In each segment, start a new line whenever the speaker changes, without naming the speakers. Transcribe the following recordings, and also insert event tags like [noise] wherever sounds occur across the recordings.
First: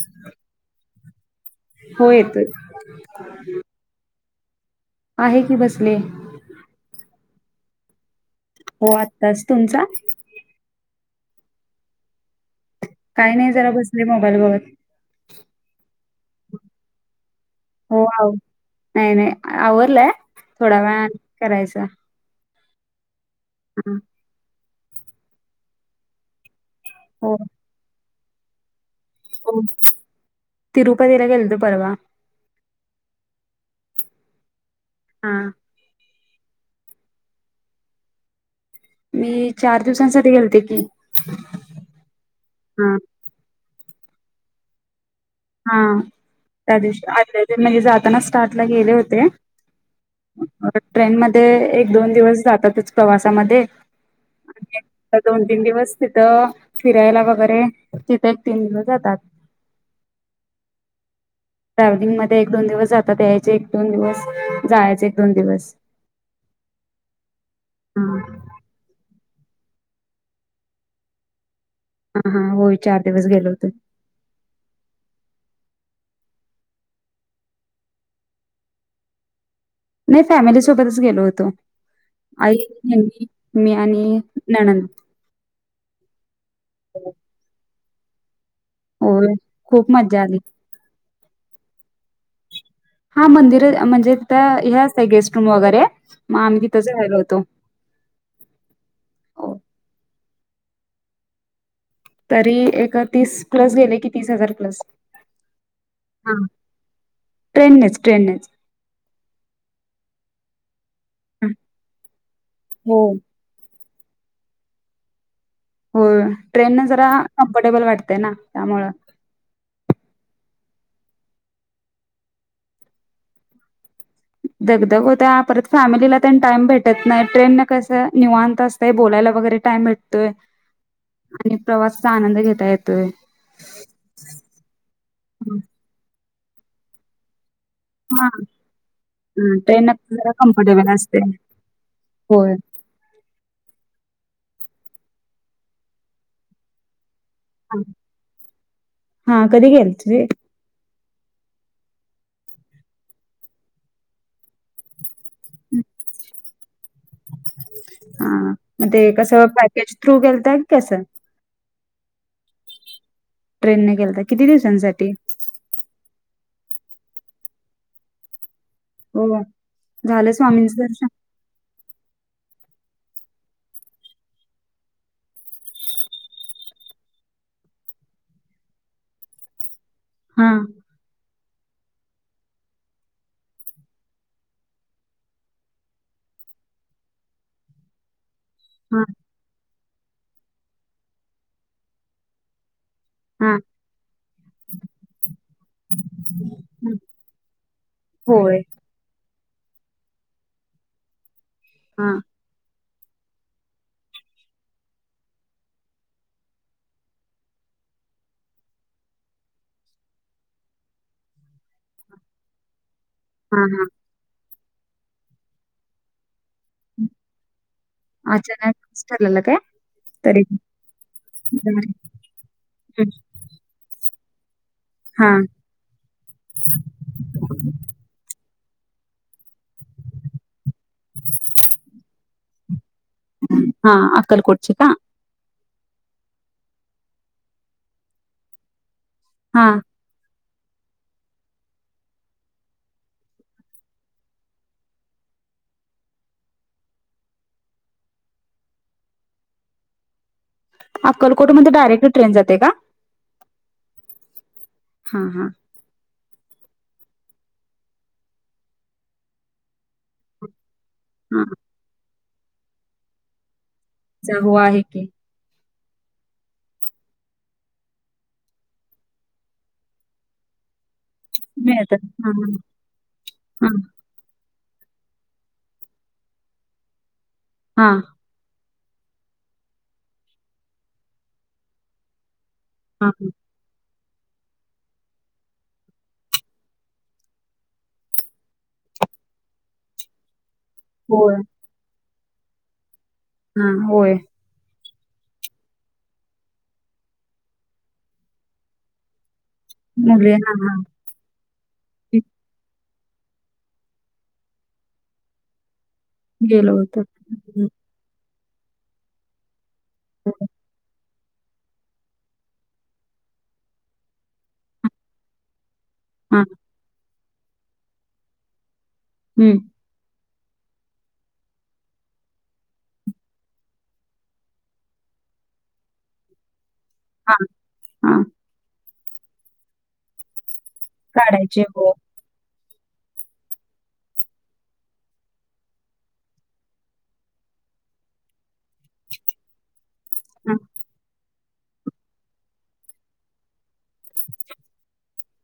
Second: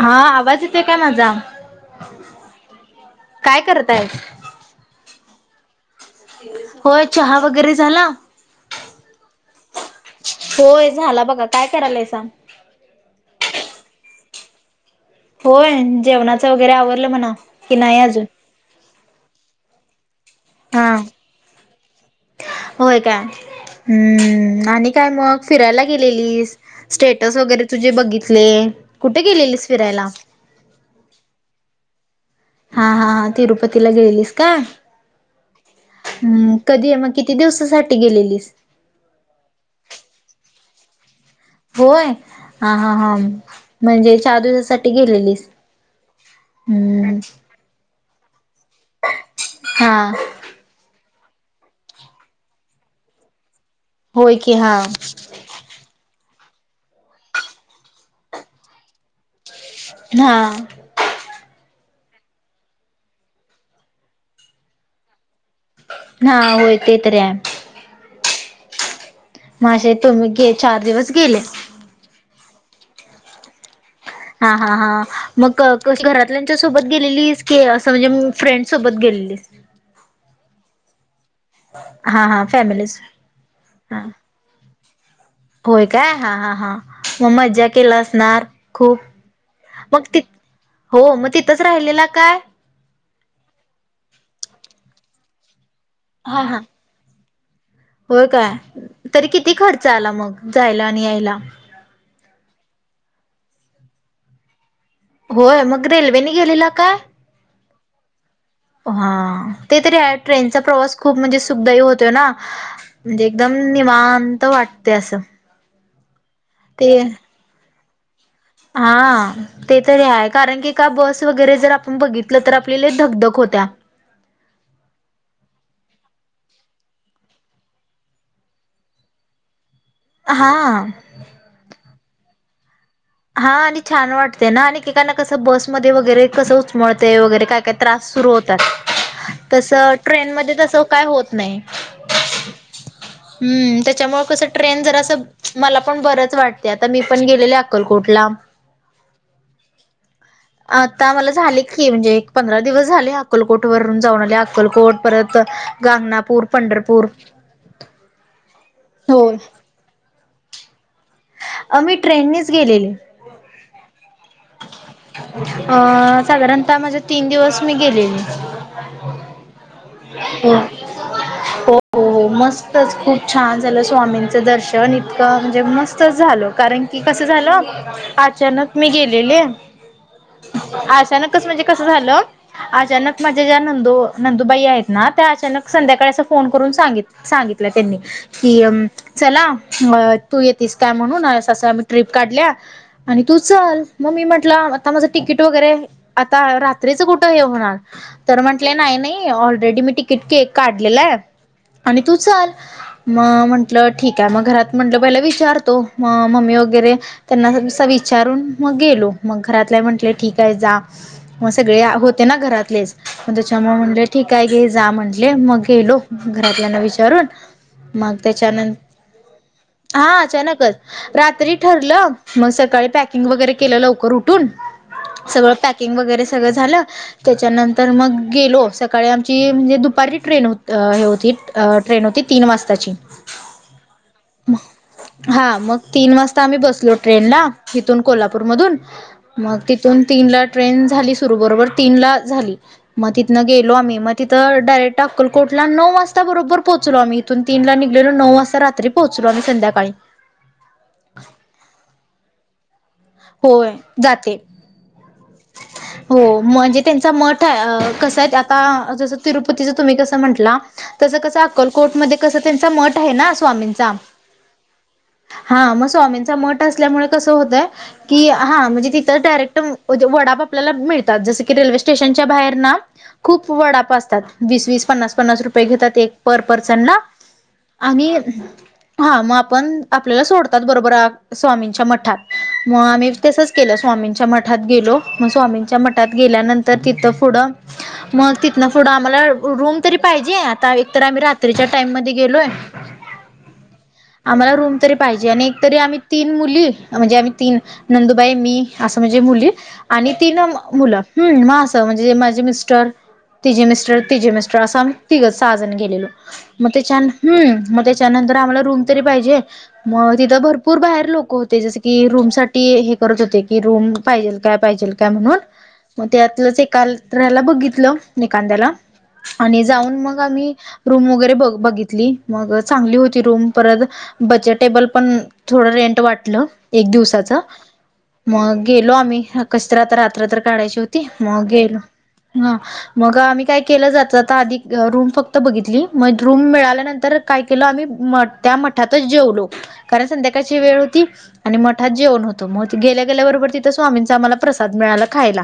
हा... आवाज येतेय काय माझा?
हो येतोय
काय करतायस?
आहे की बसलेय.
होय... चहा वगैरे झाला?
हो आत्ताच... तुमचा?
होय झाला बघा.... काय करायलायसा?
काय नाय.... जरा बसले मोबाईल बगत.
होय... जेवणाचं वगैरे आवरलं म्हणा. की नाही
हो
अजून?
आव... नाई नाई.... आवरलय... थोड्या
हा.
वेळाने करायचं.
होय काय? ह्म्म्म.... आणि काय मग फिरायला गेलेलीस...
हो
स्टेटस वगैरे तुझे बघितले... कुठे गेलेलीस फिरायला?
तिरूपतीला गेलतो परवा.
हा हा हा... तिरुपतीला गेलीस का?
हा.
हम्म... कधी ए मग... किती दिवसासाठी गेलेलीस?
मी... चार दिवसांसाठी घेलते की.
होय... हा हा हां म्हणजे चार दिवसासाठी गेलेलीस.
हा.. त्या दिवशी,
हम्म
आदल्या दिव... म्हणजे जाताना... स्टार्टला गेले होते
हा
आता ट्रेन मध्ये... एक दोन दिवस जातातच... प्रवासामध्ये.
होय की.... हा.
आणि दोन तीन दिवस तिथं... फिरायला वगैरे.... तिथे एक तीन दिवस जातात.
हा.
ट्रॅव्हलिंग मध्ये एक दोन दिवस जातात.... यायचे एक दोन दिवस... जायचे एक दोन दिवस.
हा... होय... ते तर ए.
हं.
मग अशे तुम्ही.. गे... चार दिवस गेले.
हा हा.... होय चार दिवस गेलो होतो.
हां हां हां मंग कशी घरातल्यांच्या सोडतं गेलेलीस की असं म्हणजे फ्रेंड सोडतं गेलेलीस
नाहीं फॅमिली सोबतचं गेलो होतो
हा हा
आई
फॅमिलीच
नमी मी आणि नंद
होयं कायं हां हां हां मंग खूंप मज्जां केलां असणारं. खूंप
होय खूप
मंग
मज्जा
ति
आली
हो मंग तिथंच राहिलेला कायं.
हां मंदिर म्हणजे तिथं हे असतं गेस्ट रूंम वगैरें मंग आम्हीं तिथंच राहिलो होतो.
हो कायं तरी किती
हो,
खर्च आंला मंग जांयला आणि यांयला.
तरी एक तीस प्लसं गेले की तीस हजार प्लस.
होयं मंग
हा,
रेल्वेने गेलेला कायं.
ट्रेननेच ट्रेननेच.
हां ते तरी ट्रेनचा प्रवास खूंप म्हणजे सुखदाय होतो नां.
हो
एकदंम निवांत वाटतें असं.
हो ट्रेन नं जरां कम्फर्टेबल वाटतं.
हां आं. ते तरी आहे कारणं की कां बसं वगैरें जरं आपणं बघितलं तरं आपली लंय धकधक होत्यां
दगदग होत्यां परंत फॅमिलीला तेन टाईम भेटतं नाहीं ट्रेन नं कसं निवांत असतंय कांहीं बोलायंला वगैरें टाईम भेटतोय
हा
आणि प्रवासांचा आनंद घेतां येतोय
हां आणि छान वाटते नां आणि एकेकांना कसं
हा.
बसंमध्ये वगैरें कसं उचमळंतय वगैरें कायं कां त्रांस
हा
सुरूं होतांत तसं ट्रेन मध्यें बसले तसं कायं होतं नाहीं
होयं
हम्मं त्यांच्यामुळे कसं ट्रेन जरां असं मलां पणं बरंच वाटतं ते आंता मी पणं गेलेले अक्कलकोटला
हा कधी गेल तुझी
आंता मलां झाले की म्हणजे एक पंधरा दिवस झाले अक्कलकोट वरूंन जाऊंन आले अक्कलकोट परंत गांगणांपूर पंढरपूर
हां मंग ते
होय.
कसं पॅकेज थ्रूं गेलते कां कसं
आम्हीं ट्रेनने चं गेलेले
ट्रेन ने गेलतां किती दिवसांसाठी
अं साधारणतः माझे तीनं दिवसं मी गेलेले
हो वं झालं स्वामींचं दर्शन
हो हो मस्तंच खूंप छान झालं स्वामींचं दर्शन इतकं म्हणजे मस्तंच झालं कारणं की ते कसं झालं अचांनक मी गेलेले
हा
अचांनक म्हणजे असं झालं अचांनक माझ्यां ज्यां नंदू नंदुबाई आहेतं नां त्यां अचांनक संध्याकाळी असं फोन करूंन सांगितल सांगितलं त्यांनी कि
हा
चलां तूं येतीस कायं म्हणूंन असं आम्हीं ट्रिप काढल्यां आणि तूं
हा
चलं मंग मी म्हटलं आंता माझं तिकीट वगैरें आंता रात्रीचं कुठं हे होणारं तरं
होय
म्हंटले नाहीं नाहीं ऑलरेडी मी तिकीट तिकीट काढलेला आहे आणि
हा
तूं चलं मंग म्हंटलं ठीक आहे मंग घरांत म्हंटलं पहिला विचारतो मंग मम्मी वगैरें त्यांनां जसं विचारूंन मंग गेलो मंग घरांतले म्हटले ठीक आहे जां मंग सगळें होते नां घरांतलेच मंग त्यांच्या
हा
मुळे
हा
म्हटले ठीक आहे घे जां म्हंटले मंग गेलो घरांतल्यांना विचारूंन मंग त्यांच्यानंतर
ठरलेल कायं
हा अचानकच रात्री ठरलं मग सकाळी पॅकिंग वगैरे केलं लवकर उठून
हा
सगळं पॅक पॅकिंग वगैरे सगळं झालं त्याच्यानंतर मग गेलो सकाळी आमची म्हणजे दुपारी ट्रेन हो अ हे होती ट्रेन होती तीन वाजताची.
हा अकल्लकोटची का?
हा मग तीन वाजता आम्ही बसलो ट्रेनला तिथून कोल्हापूरमधून मग
हा
तिथून तीनला ट्रेन झाली सुरू बरोबर तीनला झाली. मग तिथंन गेलो आम्ही मग तिथ डायरेक्ट अक्कलकोटला नऊ वाजता बरोबर पोहोचलो आम्ही. तिथून तीन ला निघलेलो नऊ वाजता रात्री पोहचलो आम्ही संध्याकाळी.
अक्कलकोट मध्ये डायरेक्ट ट्रेन जाते का?
होय जाते.
हा हा.
हो म्हणजे त्यांचा मठ आहे अ कस आहे आता जसं तिरुपतीच तुम्ही कसं म्हटला? त्याच कसं
हा
अक्कलकोटमध्ये कसं त्यांचा मठ आहे ना स्वामींचा?
च हो आहे की.
हा मग स्वामींचा मठ असल्यामुळे कसं होतय कि हा म्हणजे तिथं डायरेक्ट म वडापा आपल्याला मिळतात जस की रेल्वे
मिळतं
स्टेशनच्या
हा
बाहेर ना खूप
हा
वडाप असतात. वीस वीस पन्नास पन्नास रुपये घेतात एक पर पर्सन ला
हा हा
आणि हा मग आपण आपल्याला सोडतात बरोबर आ स्वामींच्या मठात मग आम्ही
हा
तसच केलो स्वामींच्या मठात गेलो मग स्वामींच्या मठात गेल्यानंतर तिथं पुढं मग तिथन पुढं आम्हाला रूम तरी पाहिजे. ता एक तर आम्ही
होय
रात्रीच्या टाइम मध्ये गेलोय.
हा होय.
आम्हाला रूम तरी पाहिजे आणि एक तरी आम्ही तीन मुली म्हणजे आम्ही तीन नंदुबाई मी असं म्हणजे मुली आणि
मुली
तीन अ
हा हा
मुलं हम् म असं म्हणजे माझे मिस्टर तिजे मिस्टर तिजे मिस्टर असं आम्ही तिघ सहाजण गेलेलो मग
गेलो
ते
होतो
छान हम
हम्म,
मग त्या त्यानंतर आम्हाला रूम तरी पाहिजे मग तिथं
होय.
भरपूर बाहेर लोक होते जसं की रूमस साठी हे करत होते की रूम पाहिजेल काय पाहिजेल काय म्हणून म
हा
त्यातलच एक काल तऱ्याला बघितलं निकांद्याला
हम्म
आणि जाऊन मग आम्ही रूम वगैरे ब बघितली मग चांगली होती रूम परत बजेटेबल पण थोडं रेंट वाटलं एक दिवसा
हा हा
मग गेलो आम्ही कशी तर आता रात्र तर काढायची होती मग
काढायचे
गेलो.
हो
हा. मग आम्ही काय केलं जाता जाता आधी रूम फक्त बघितली मग रूम मिळाल्यानंतर काय केलो आम्ही मठ त्या मठातच जेवलो कारण
हा
संध्याकाळची वेळ होती आणि मठात जेवण होतं मग गेल्या गेल्या बरोबर तिथ स्वामींचा आम्हाला प्रसाद मिळाला खायला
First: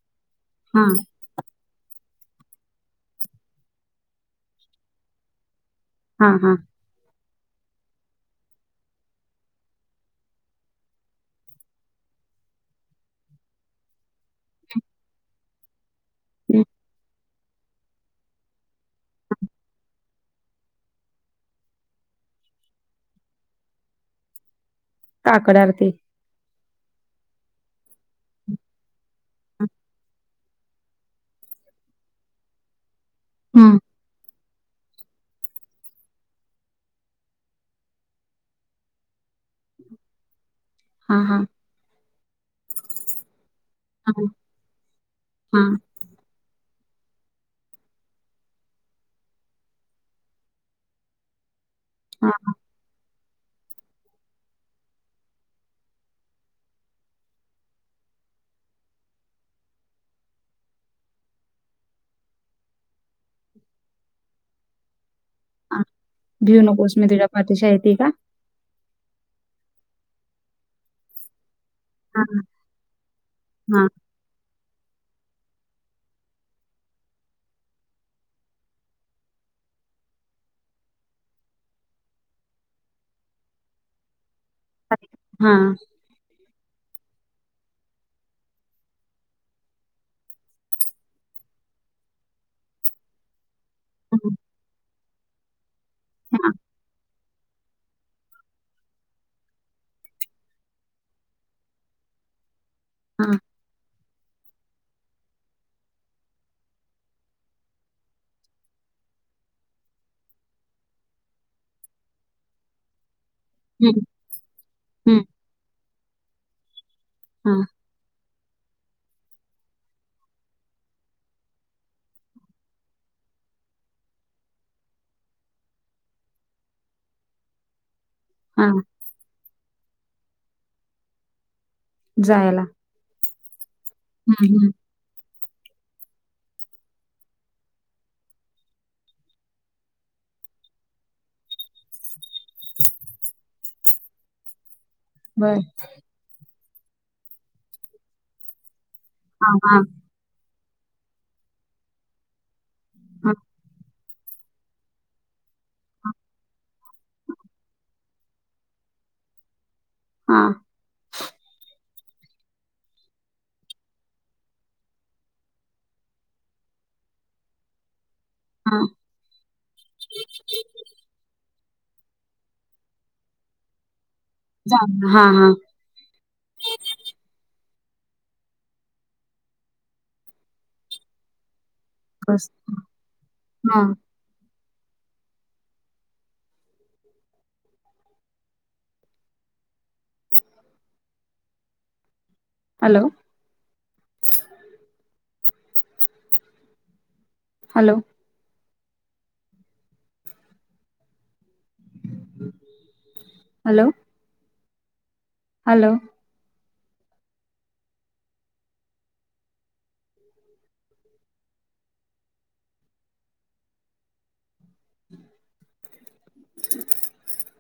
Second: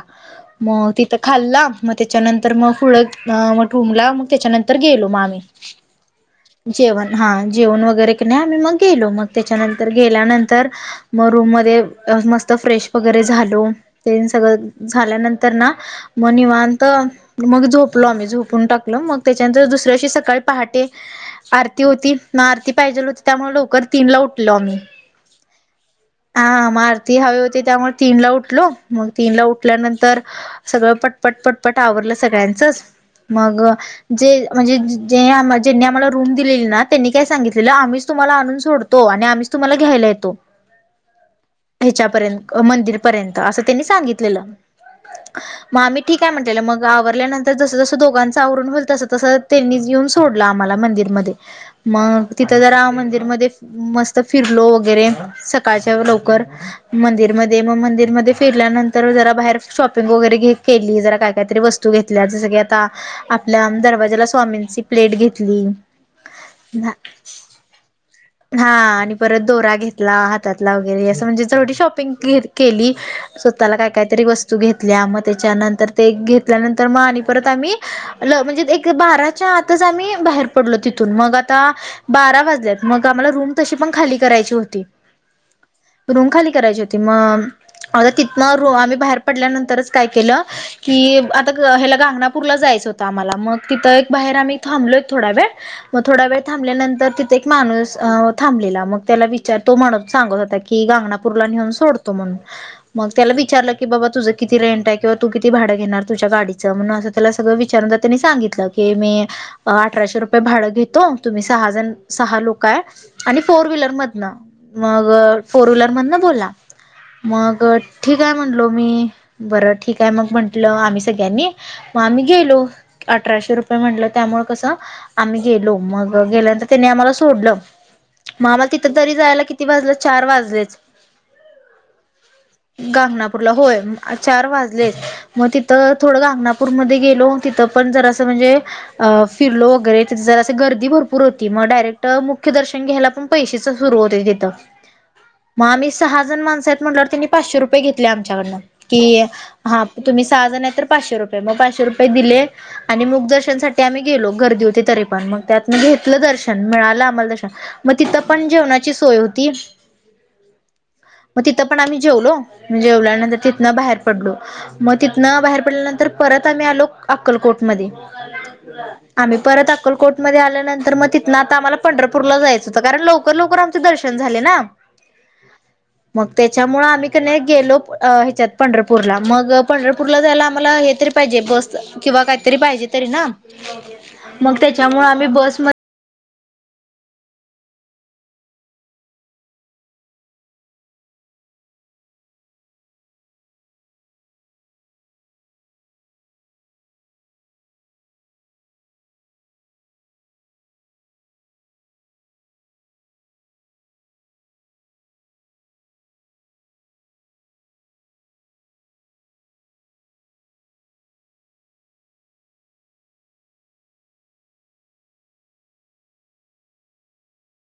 हा
मग तिथ खाल्ला मग त्याच्यानंतर मग फुडं मग ठुबला मग त्याच्यानंतर गेलो मग आम्ही.
हा हा.
जेवण हा जेवण वगैरे क नाही आम्ही मग गेलो मग त्याच्यानंतर गेल्यानंतर मग रूम मध्ये मस्त फ्रेश वगैरे झालो. तेन सगळं झाल्यानंतर ना म
हम्म,
निवांत मग झोपलो आम्ही झोपून टाकल मग
हा.
त्याच्यानंतर दुसऱ्याशी सकाळी पहाटे आरती होती ना आरती पाहिजेल होती त्यामुळे लवकर तीन ला उठलो आम्ही.
काकड आरती.
हा... मग आरती हवी होती... त्यामुळे तीनला उठलो... मग तीनला उठल्यानंतर सगळं... पटपट पटपट आवरलं सगळ्यांचंच... मग
हम्म
जे म्हणजे जे... आ... ज्यांनी आम्हाला रूम दिलेली ना... त्यांनी काय सांगितलेलं.. आम्हीच तुम्हाला आणून सोडतो. तो आणि आम्हीच तुम्हाला घ्यायला येतो.
हा हां.
ह्याच्यापर्यंत... मंदिर पर्यंत... असं त्यांनी
हा
सांगितलेलं...
हा
मग आम्ही ठीक हाय म्हटलेलं... मग आवरल्यानंतर जसं जसं दोघांच आवरून होईल... तसं तसं त्यांनीच येऊन सोडलं आम्हाला मंदिरमध्ये.
हा
मग तिथं जरा मंदिरमध्ये... मस्त फिरलो वगैरे सकाळच्या लवकर मंदिरमध्ये... मग मंदिरमध्ये फिरल्यानंतर... जरा बाहेर शॉपिंग वगैरे... घ... केली... जरा काय कायतरी वस्तू -तू घेतल्या जसं की आता... आपल्या दरवाज्याला स्वामींची प्लेट घेतली
हा भिऊ नकोस मी तुझ्या पाठीशी आहे ती का?
हा... आणि परत दोरा घेतला... हातातला वगैरे असं म्हणजे जेवढी शॉ -पिंग
हा
केली... स्वतःला
हा हा
काय काहीतरी वस्त -स्तु घेतल्या मग त्याच्यानंतर... ते घेतल्यानंतर मग आणि परत आम्ही... ल... म्हणजे एक बारा च्या आतच... आम्ही बाहेर पडलो तिथून मग... आता बारा वाजल्यात... मग आम्हाला रूम तशी पण खाली करायची होती.
हा हा.
रूम खाली करायची होती... मग... आता तिथनं आम्ही बाहेर पडल्यानंतरच काय केलं कि आता... ह्याला... गागनापूरला जायचं होतं आम्हाला... मग तिथं एक बाहेर आम्ही थांबलो एक थोडा वेळ मग थोडा वेळ थांबल्यानंतर... तिथे एक माणूस थांबलेला... मग त्याला विचारलं... तो म्हणत सांगत होता की गांगनापूरला नेऊन सोडतो म्हणून... मग त्याला विचारलं की बाबा तुझ किती रेंट आहे... किंवा तू किती भाडं घेणार तुझ्या गाडीचं म्हणून त्याला सगळं विचारून... तर त्यानी सांगितलं कि मी अठराशे रुपये भाडं घेतो... तुम्ही सहाजण... सहा लोकं हाये आणि फोर व्हीलर
हम्म,
मधनं... मग
हम्म,
फोर व्हीलर मधनं बोलला
हा
मग ठीक आहे म्हणलो मी... बरं ठीक आहे मग म्हंटलं आम्ही सगळ्यांनी मग आम्ही गेलो... अठराशे रुपये म्हटलं त्यामुळे कसं आम्ही गेलो... मग गेल्यानंतर त्यांनी आम्हाला सोडलं मग आम्हाला
हा
तिथं तरी जायला किती वाजले... चार वाजलेच.
जायला
गानगापूरला... होय चार
हम्म हम्म
वाजलेच. मग तिथं थोडं गानगापूरमध्ये गेलो... तिथं पण जरा असं म्हणजे अं... फिरलो वगैरे... तिथं जरासं गर्दी भरपूर होती... मग डायरेक्ट... मुख्य दर्शन घ्यायला पण पैशेचे सुरु होते तिथं.
बर
मग आम्ही सहा जण माणसं आहेत म्हटल्यावर... त्यांनी पाचशे रुपये घेतले आमच्याकडनं... कि
हां,
हा
हां,
तुम्ही सहा जण आहे तर पाचशे रुपये... मग पाचशे रुपये दिले... आणि
हां,
मुखदर्शनसाठी आम्ही गेलो... गर्दी होती तरी पण... मग त्यातनं घेतलं दर्शन... मिळालं आम्हाला दर्शन मग तिथं पण जेवणाची सोय होती...
हां,
मग तिथं पण आम्ही जेवलो. जेवल्यानंतर तिथनं बाहेर पडलो. मग तिथनं बाहेर पडल्यानंतर परत आम्ही आलो अक्कलकोट मध्ये
हां.
आम्ही परत अक्कलकोट मध्ये आल्यानंतर मग तिथनं आता आम्हाला पंढरपूरला जायचं होतं... कारण लवकर लवकर आमच दर्शन -र्शन झाले ना?
झालं. हां, हां.
मग त्याच्यामुळं आम्ही कणी गेलो ह्याच्यात... पंढरपूरला मग पंढरपूरला जायला आम्हाला हे तरी पाहिजे बस... किंवा
बस.
काहीतरी पाहिजे तरी ना...
हां.
मग त्यांच्यामुळे आम्ही बसमध्ये
हॅलो. हॅलो. हॅलो. हॅलो. [unintelligible]